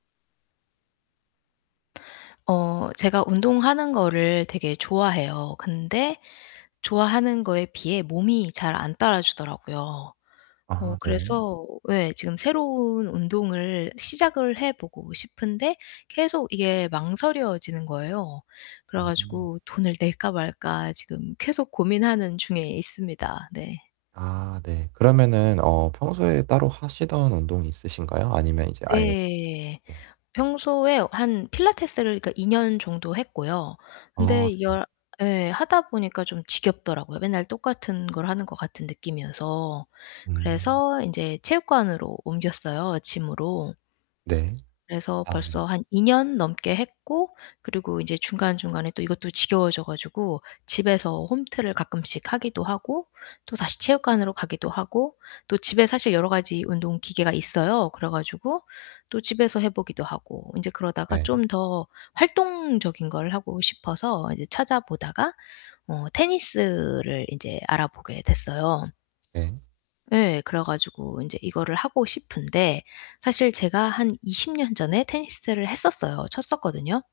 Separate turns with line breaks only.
어 제가 운동하는 거를 되게 좋아해요. 근데 좋아하는 거에 비해 몸이 잘 안 따라주더라고요. 어
아 네.
그래서 예 지금 새로운 운동을 시작을 해 보고 싶은데 계속 이게 망설여지는 거예요. 그래
음.
가지고 돈을 낼까 말까 지금 계속 고민하는 중에 있습니다. 네.
아, 네. 그러면은 어 평소에 따로 하시던 운동이 있으신가요? 아니면 이제 아예
예.
네.
평소에 한 필라테스를 그러니까 2 년 정도 했고요.
어
근데
네.
이걸 예 하다 보니까 좀 지겹더라고요 맨날 똑같은 걸 하는 것 같은 느낌이어서.
음.
그래서 인제 체육관으로 옮겼어요 gym으로.
네.
그래서
아 네.
벌써 한 2 년 넘게 했고 그리고 이제 중간중간에 또 이것도 지겨워져 가지고 집에서 홈트를 가끔씩 하기도 하고 또다시
음.
체육관으로 가기도 하고 또 집에 사실 여러 가지 운동 기계가 있어요. 그래 가지고 또 집에서 해 보기도 하고 인제 그러다가
네.
좀 더 활동적인 걸 하고 싶어서 이제 찾아 보다가 어 테니스를 인제 알아보게 됐어요.
네.
예. 그래 가지고 인제 이거를 하고 싶은데 사실 제가 한 20 년 전에 테니스를 했었어요. 쳤었거든요.